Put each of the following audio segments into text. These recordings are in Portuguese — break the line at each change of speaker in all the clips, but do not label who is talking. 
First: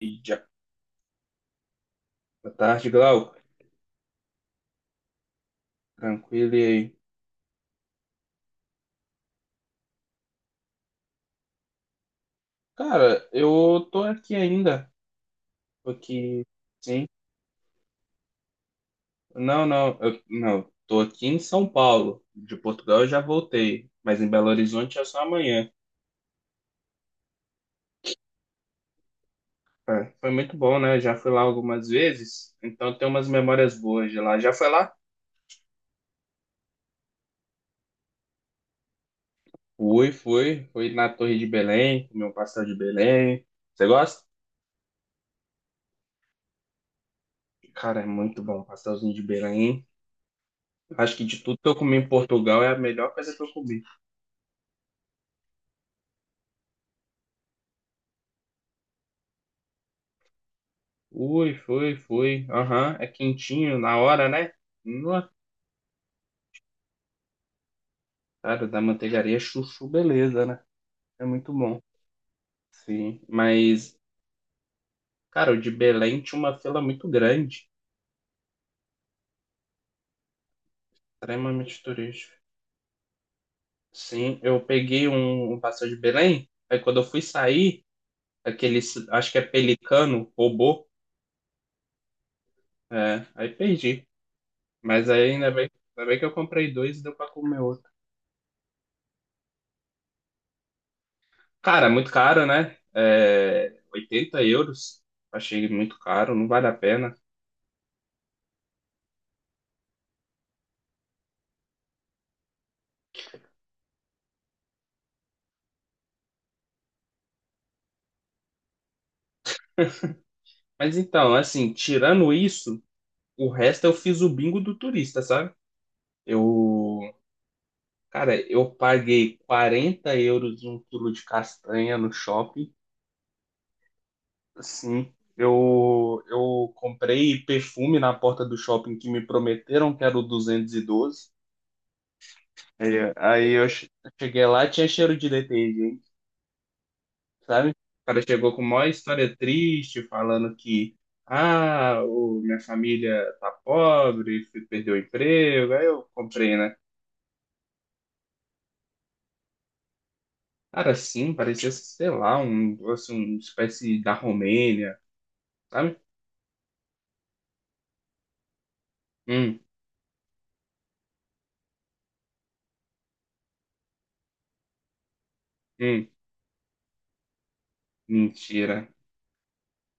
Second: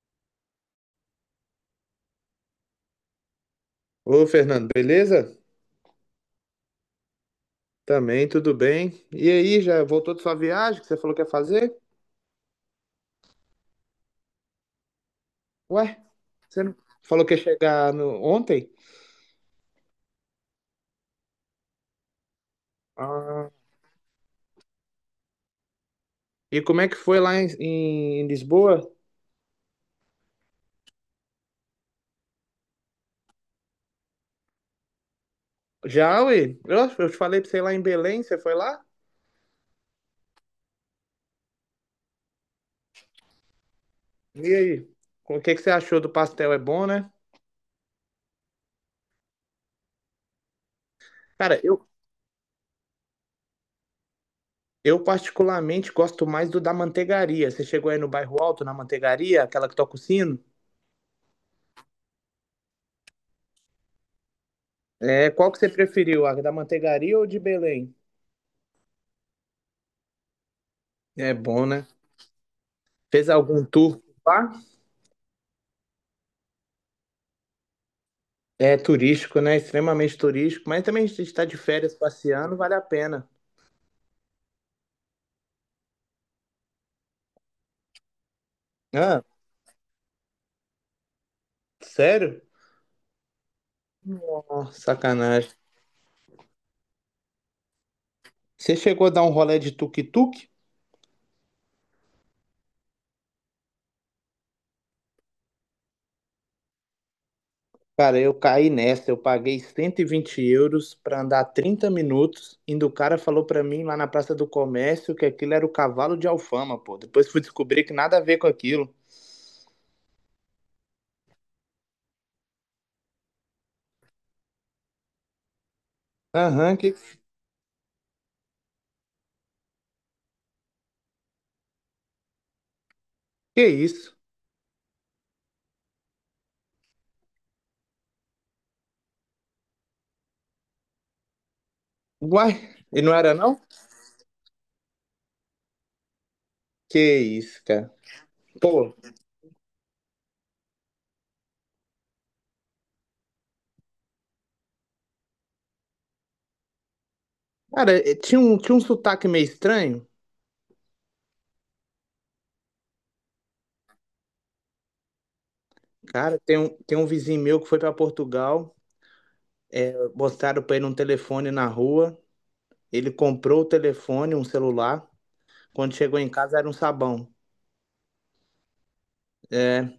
E já. Boa tarde, Glauco.
Ô, Fernando, beleza?
Tranquilo e aí?
Também, tudo bem. E aí, já voltou de sua viagem que você falou que ia fazer?
Cara, eu tô aqui ainda. Tô
Ué,
aqui,
você não
sim.
falou que ia chegar ontem?
Não, não, não. Tô aqui em São Paulo. De Portugal eu já
Ah.
voltei, mas em Belo Horizonte é só amanhã.
E como é que foi lá em Lisboa?
É, foi muito bom, né? Já fui lá algumas vezes, então tem umas memórias boas de lá. Já foi lá?
Já, ué? Eu te falei pra você ir lá em Belém, você foi lá?
Fui, fui. Fui na Torre de Belém, comi um pastel de Belém. Você gosta?
E aí? O que que você achou do pastel? É bom, né?
Cara, é muito bom, pastelzinho de Belém. Acho que de tudo
Cara,
que eu
eu,
comi em Portugal é a melhor coisa que eu comi.
eu particularmente gosto mais do da manteigaria. Você chegou aí no bairro Alto, na manteigaria, aquela que toca o sino?
Ui, foi, foi. Aham, é quentinho na hora, né? No
É, qual que você preferiu, a da manteigaria ou de Belém?
cara, da manteigaria chuchu, beleza, né? É
É
muito
bom,
bom.
né?
Sim,
Fez algum
mas,
tour lá?
cara, o de Belém tinha uma fila muito grande,
É turístico, né? Extremamente turístico. Mas também a gente está de
extremamente
férias
turístico.
passeando, vale a pena.
Sim, eu peguei um passeio de Belém, aí quando eu fui sair, aquele,
Ah,
acho que é pelicano, roubou,
sério?
é, aí perdi.
Oh,
Mas aí
sacanagem.
ainda bem que eu comprei dois e deu pra comer outro.
Você chegou a dar um rolê de tuk-tuk?
Cara, é muito caro, né? É, 80 euros. Achei muito caro, não vale a pena.
Cara, eu caí nessa. Eu paguei 120 euros para andar 30 minutos. Indo o cara falou para mim lá na Praça do Comércio que aquilo era o cavalo de Alfama, pô. Depois fui descobrir que nada a ver com aquilo.
Mas então, assim, tirando isso, o resto eu fiz o bingo do turista, sabe?
Aham,
Eu, cara, eu paguei 40 euros um quilo de castanha no shopping.
que é isso?
Assim, eu comprei perfume na porta do shopping que me prometeram que era o 212.
Uai, e
É,
não era
aí
não?
eu cheguei lá, tinha cheiro de detergente,
Que isso,
sabe? O
cara.
cara chegou com uma
Pô,
história triste, falando que, ah, minha família tá pobre, perdeu o emprego, aí eu comprei, né?
cara, tinha um sotaque meio estranho.
Cara, sim, parecia, sei lá, um, assim, uma espécie da Romênia, sabe?
Cara, tem um vizinho meu que foi para Portugal,
Hum,
mostraram para ele um telefone na rua. Ele comprou o telefone, um celular. Quando
hum,
chegou em casa era um sabão.
mentira.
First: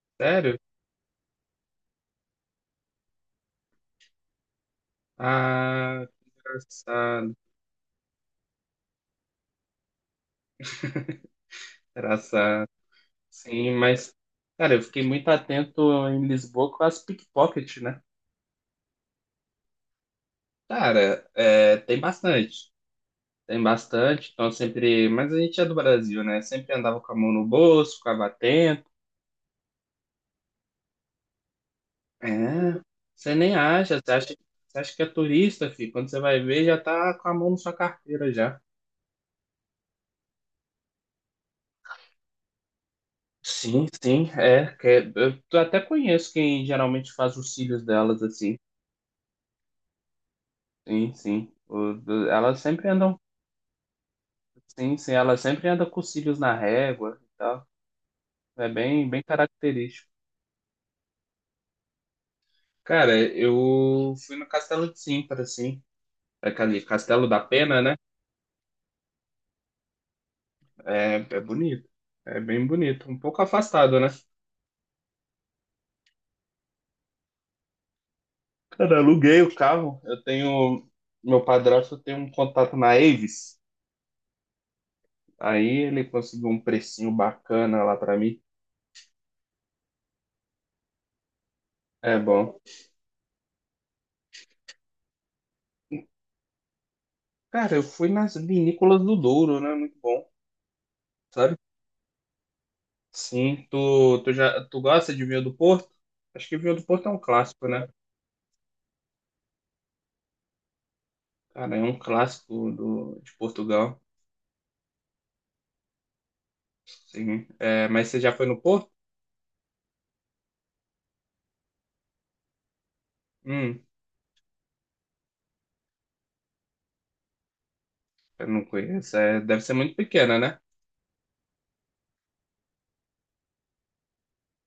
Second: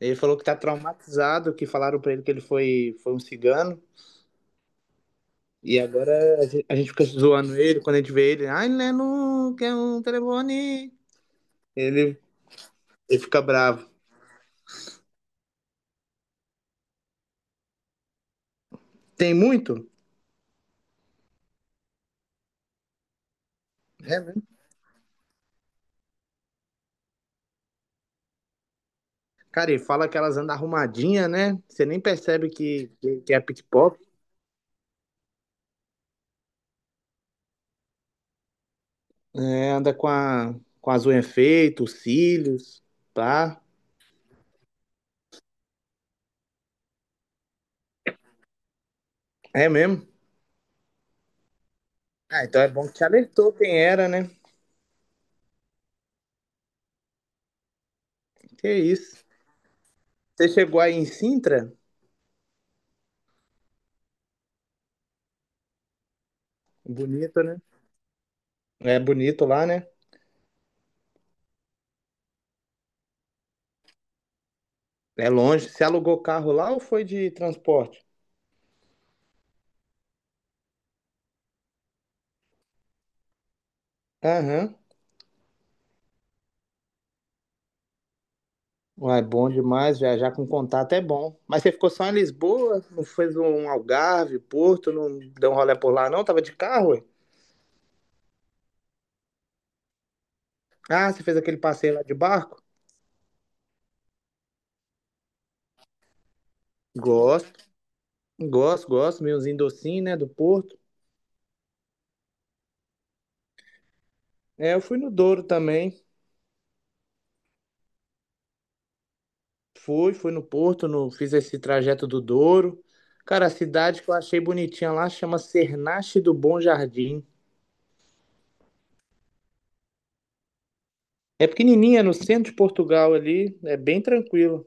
Ele falou que tá
Sério?
traumatizado, que falaram para ele que ele foi um cigano. E
Ah,
agora a gente fica
engraçado,
zoando ele quando a gente vê ele. Ai, Lenu, quer um telefone? Ele,
engraçado.
ele fica
Sim,
bravo.
mas, cara, eu fiquei muito atento em Lisboa com as pickpockets, né?
Tem muito?
Cara, é, tem bastante. Tem
É,
bastante,
né?
então sempre. Mas a gente é do Brasil, né? Sempre andava com a mão no bolso, ficava atento.
Cara, e fala que elas andam arrumadinha, né? Você nem percebe
É,
que, que,
você
que é
nem acha,
pickpocket.
você acha que é turista, filho. Quando você vai ver, já tá com a mão na sua carteira já.
É, anda com as unhas feitas, os cílios, pá.
Sim, sim, é. Eu até conheço quem geralmente faz os cílios delas assim.
É mesmo?
Sim, sim.
Ah,
Elas
então é
sempre
bom que te
andam.
alertou quem era, né?
Sim, sim, elas sempre andam com os cílios na régua e tal. É
Que
bem,
isso.
bem característico.
Você chegou aí em Sintra?
Cara, eu fui no Castelo de Sintra, assim. Aquele Castelo da
Bonito, né?
Pena, né?
É bonito lá, né?
É bonito. É bem bonito. Um pouco afastado, né?
É longe. Você alugou carro lá ou foi de transporte?
Cara, eu aluguei o carro. Eu tenho. Meu padrasto tem um contato na Avis.
Aham.
Aí ele conseguiu um precinho bacana lá pra mim.
Uai, bom demais. Viajar com contato é bom. Mas você ficou só em
É bom.
Lisboa? Não fez um Algarve, Porto? Não deu um rolê por lá, não? Tava de carro, ué?
Cara, eu fui nas vinícolas do Douro, né? Muito bom,
Ah, você fez
sabe?
aquele passeio lá de barco?
Sim, tu gosta de vinho do Porto? Acho que vinho do Porto é um
Gosto,
clássico, né?
gosto, gosto. Meiozinho docinho, né? Do Porto.
Cara, é um clássico de Portugal.
É, eu fui no Douro também.
Sim. É, mas você já foi no Porto?
Fui no Porto, no, fiz esse trajeto do Douro. Cara, a
Hum.
cidade que eu achei bonitinha lá chama Cernache do Bom Jardim.
Eu não conheço. É, deve ser muito pequena, né?
É pequenininha, é no centro de Portugal ali, é bem tranquilo.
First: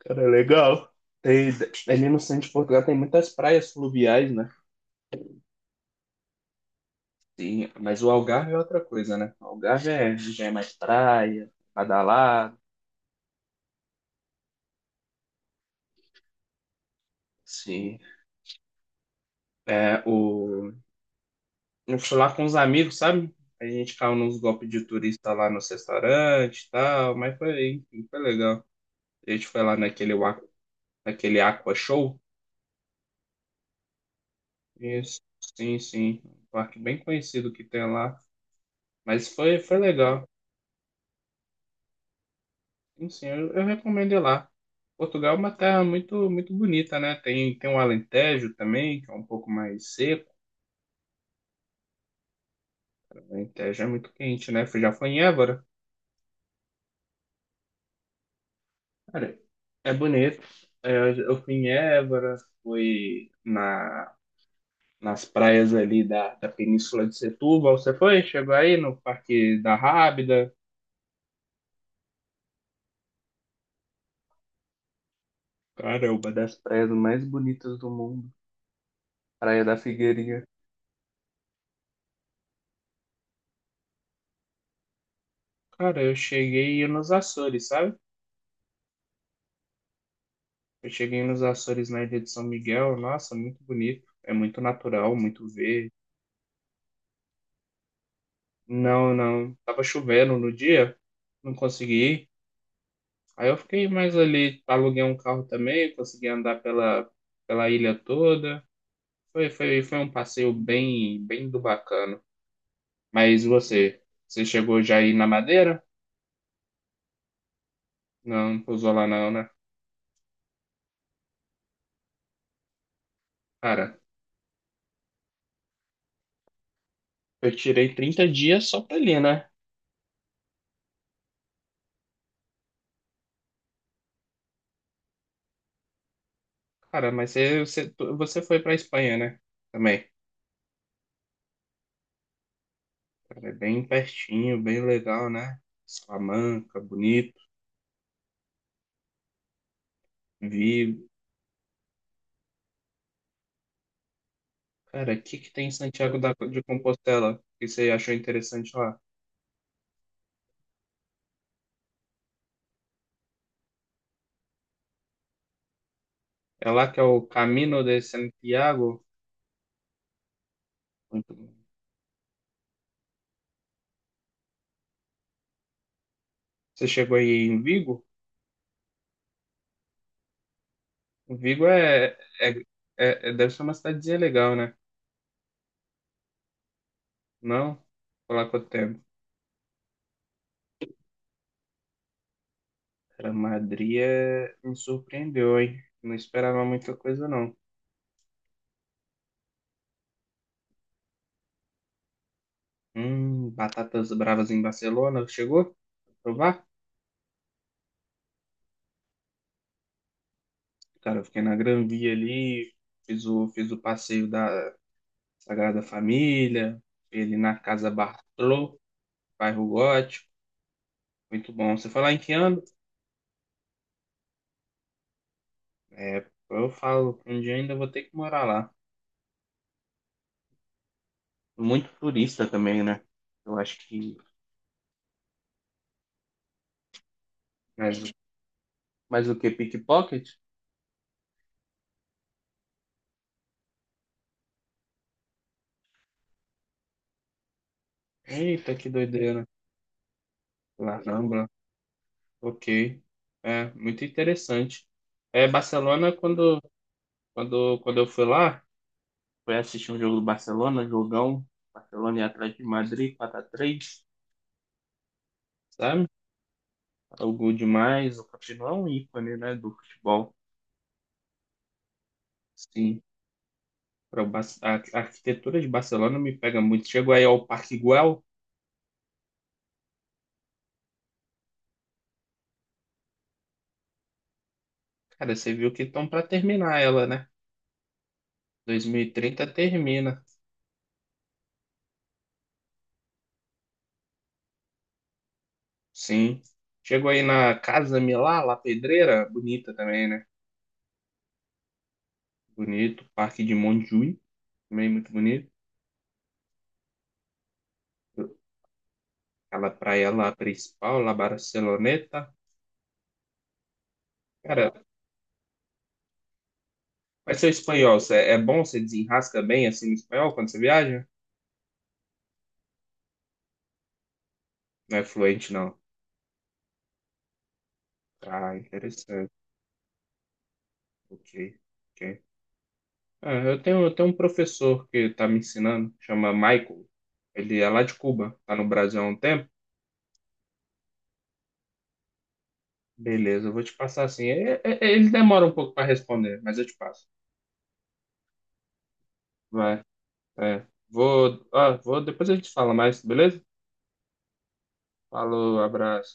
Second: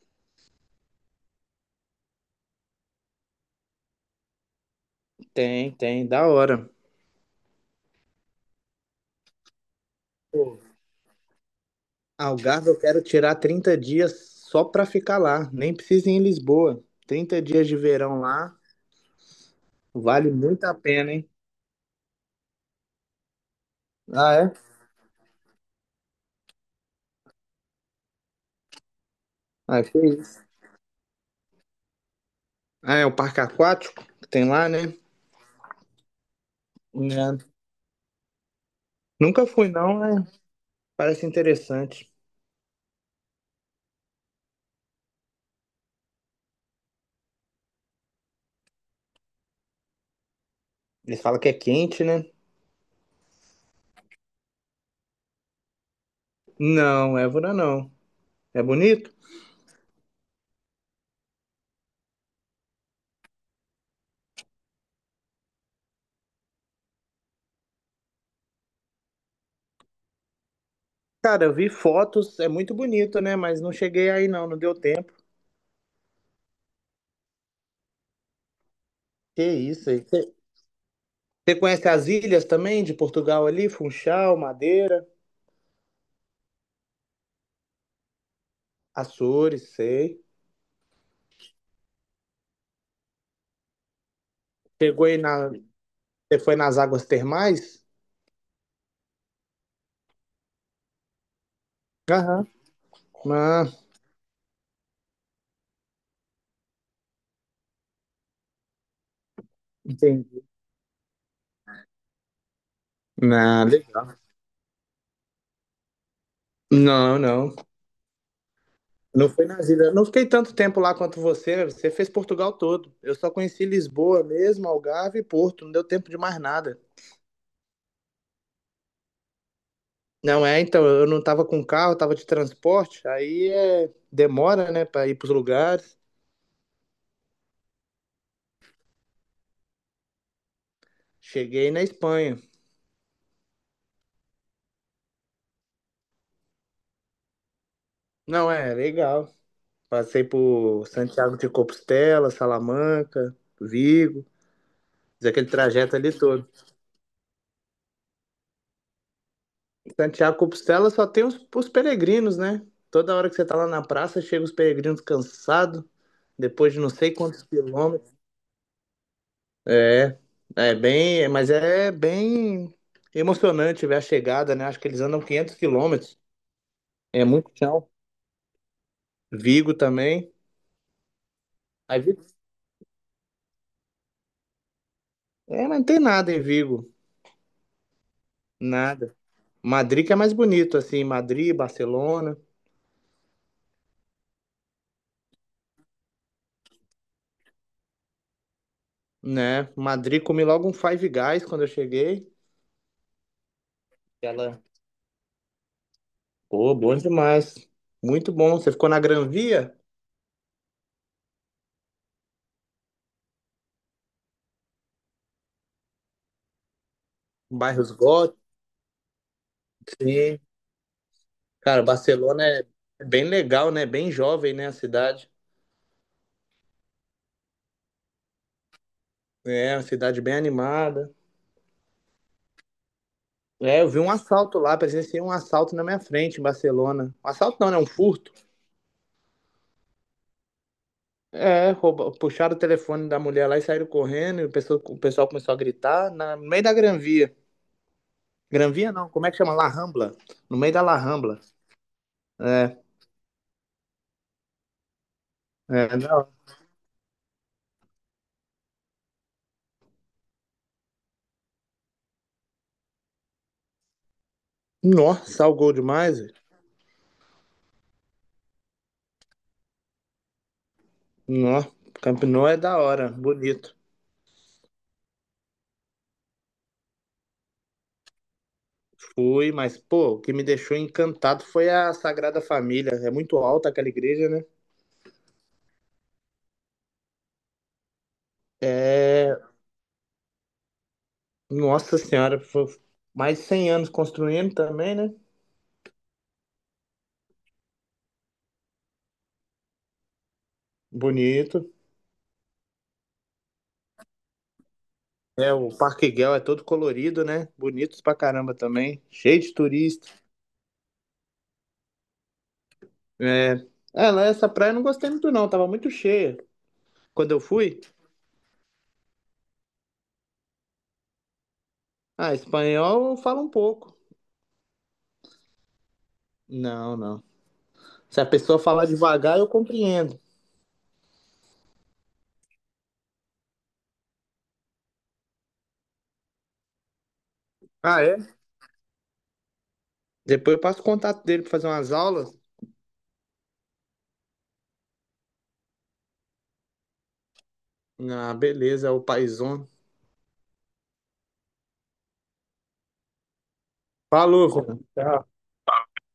Cara, é legal. Tem, ali no centro de Portugal tem muitas praias fluviais, né?
Tem, da hora.
Sim, mas o Algarve é outra coisa, né? O Algarve é, já é
Pô,
mais praia, badalado,
Algarve eu quero tirar 30 dias só pra ficar lá. Nem precisa ir em Lisboa. 30 dias de
sim.
verão lá,
É,
vale muito a pena, hein?
Eu fui lá com os amigos, sabe? A gente caiu
Ah,
nos
é?
golpes de turista lá nos restaurantes e tal, mas foi, enfim, foi legal. A gente foi lá
Ah, que isso.
naquele Aqua Show.
Ah, é o parque aquático que tem lá, né?
Isso, sim, sim. Um parque bem
É.
conhecido que tem lá. Mas
Nunca
foi,
fui,
foi
não, né?
legal.
Parece interessante.
Sim, sim, eu recomendo ir lá. Portugal é uma terra muito, muito bonita, né? Tem o Alentejo também, que é um pouco mais seco.
Eles falam que é quente, né?
O Alentejo é muito quente, né? Já foi em Évora.
Não, Évora não. É bonito?
Cara, é bonito. É, eu fui em Évora, fui nas praias ali da Península de Setúbal. Você foi? Chegou aí no Parque da Rábida.
Cara, eu vi fotos, é muito bonito, né? Mas não cheguei aí não, não deu tempo.
Cara, é uma das praias mais bonitas do mundo.
Que
Praia da
isso aí. Você
Figueirinha.
você conhece as ilhas também de Portugal ali? Funchal, Madeira,
Cara, eu cheguei nos Açores, sabe?
Açores, sei.
Eu cheguei nos Açores na Ilha de São Miguel, nossa, muito bonito. É muito
Chegou
natural,
aí
muito
na.
verde.
Você foi nas águas termais?
Não, não. Tava chovendo no dia, não consegui ir.
Aham.
Aí eu
Ah,
fiquei mais ali, aluguei um carro também, consegui andar pela ilha toda. Foi um
entendi.
passeio bem, bem do bacana. Mas
Nada.
você chegou já aí na Madeira?
Não, não.
Não, não pousou lá
Não
não,
foi
né?
na ilhas. Não fiquei tanto tempo lá quanto você. Você fez Portugal todo. Eu só conheci
Cara,
Lisboa mesmo, Algarve e Porto. Não deu tempo de mais nada.
eu tirei 30 dias só pra ali, né?
Não é, então, eu não tava com carro, tava de transporte. Aí é, demora, né, para ir pros lugares.
Cara, mas você foi pra Espanha, né? Também.
Cheguei na Espanha.
Cara, é bem pertinho, bem legal, né? Salamanca, bonito,
Não é, legal. Passei por
Vigo.
Santiago de Compostela, Salamanca, Vigo,
Cara, o
fiz
que
aquele
que tem em
trajeto ali
Santiago
todo.
de Compostela que você achou interessante lá?
Santiago de Compostela só tem os peregrinos, né? Toda hora que você tá lá na praça, chega os peregrinos cansados,
É
depois de
lá
não
que é
sei
o
quantos
Camino de
quilômetros.
Santiago?
É,
Muito
mas
bom.
é bem emocionante ver a chegada, né? Acho que eles andam 500 quilômetros.
Você chegou
É
aí
muito
em
chão.
Vigo?
Vigo também.
Vigo
Aí,
deve ser uma cidadezinha legal, né?
É, mas não tem nada em Vigo,
Não? Por lá quanto tempo?
nada. Madrid que é mais bonito, assim, Madrid, Barcelona,
Cara, Madrid me surpreendeu, hein? Não esperava muita coisa, não.
né? Madrid comi logo um Five Guys quando eu cheguei.
Batatas bravas em Barcelona, chegou? Provar?
Pô, bom demais. Muito bom. Você ficou na Gran Via?
Cara, eu fiquei na Gran Via ali, fiz o passeio da Sagrada Família, fiquei ali na Casa
Bairros góticos,
Bartolô, bairro Gótico,
sim.
muito bom.
Cara,
Você falar em que
Barcelona
ano?
é bem legal, né? Bem jovem, né? A cidade.
É, eu falo, um dia ainda vou ter que morar lá.
É, uma cidade bem animada.
Muito turista também, né? Eu acho
É, eu vi um
que.
assalto lá, presenciei um assalto na minha frente em Barcelona. Um assalto não, né? Um
Mas,
furto.
mas o que? Pickpocket?
É, rouba, puxaram o telefone da mulher lá e saíram correndo. E o pessoal começou a gritar no meio da Gran Via. Gran
Eita, que
Via não, como é que
doideira.
chama? La Rambla. No meio da La Rambla.
Caramba,
É,
ok. É, muito interessante. É,
é,
Barcelona,
não.
quando eu fui lá, foi assistir um jogo do Barcelona, jogão. Barcelona e Atlético de Madrid, 4-3,
Nossa, salgou
sabe?
demais.
Algo demais. O Coutinho é um ícone, né, do futebol.
Nó, Camp Nou é da
Sim.
hora, bonito.
A arquitetura de Barcelona me pega muito. Chegou aí ao Parque Güell.
Fui, mas, pô, o que me deixou encantado foi a Sagrada Família. É muito alta aquela igreja, né?
Cara, você viu que estão para terminar ela, né? dois mil e
É,
trinta termina.
nossa senhora, foi mais de 100 anos construindo também, né?
Sim. Chegou aí na Casa Milá, La Pedreira. Bonita também, né?
Bonito.
Bonito. Parque de Montjuïc, também muito bonito.
É, o Parque Guel é todo colorido, né? Bonitos pra caramba também. Cheio de
Aquela
turista.
praia lá principal, La Barceloneta.
É, é, lá essa praia
Cara,
eu não gostei muito não, tava muito cheia. Quando
mas
eu
seu
fui,
espanhol, é bom? Você desenrasca bem assim no espanhol quando você viaja?
ah, espanhol eu falo um pouco.
Não é fluente, não.
Não, não. Se a
Ah,
pessoa falar
interessante.
devagar, eu compreendo.
Ok, ok. Ah, eu tenho um professor que tá me ensinando, chama Michael. Ele é lá de
Ah, é?
Cuba, tá no Brasil há um tempo.
Depois eu passo o contato dele pra fazer umas aulas.
Beleza, eu vou te passar assim. Ele demora um pouco para responder, mas eu te passo.
Ah, beleza, é o paizão.
Vai, é. Vou, depois a gente fala mais, beleza?
Falou, Juan. Tchau.
Falou, abraço.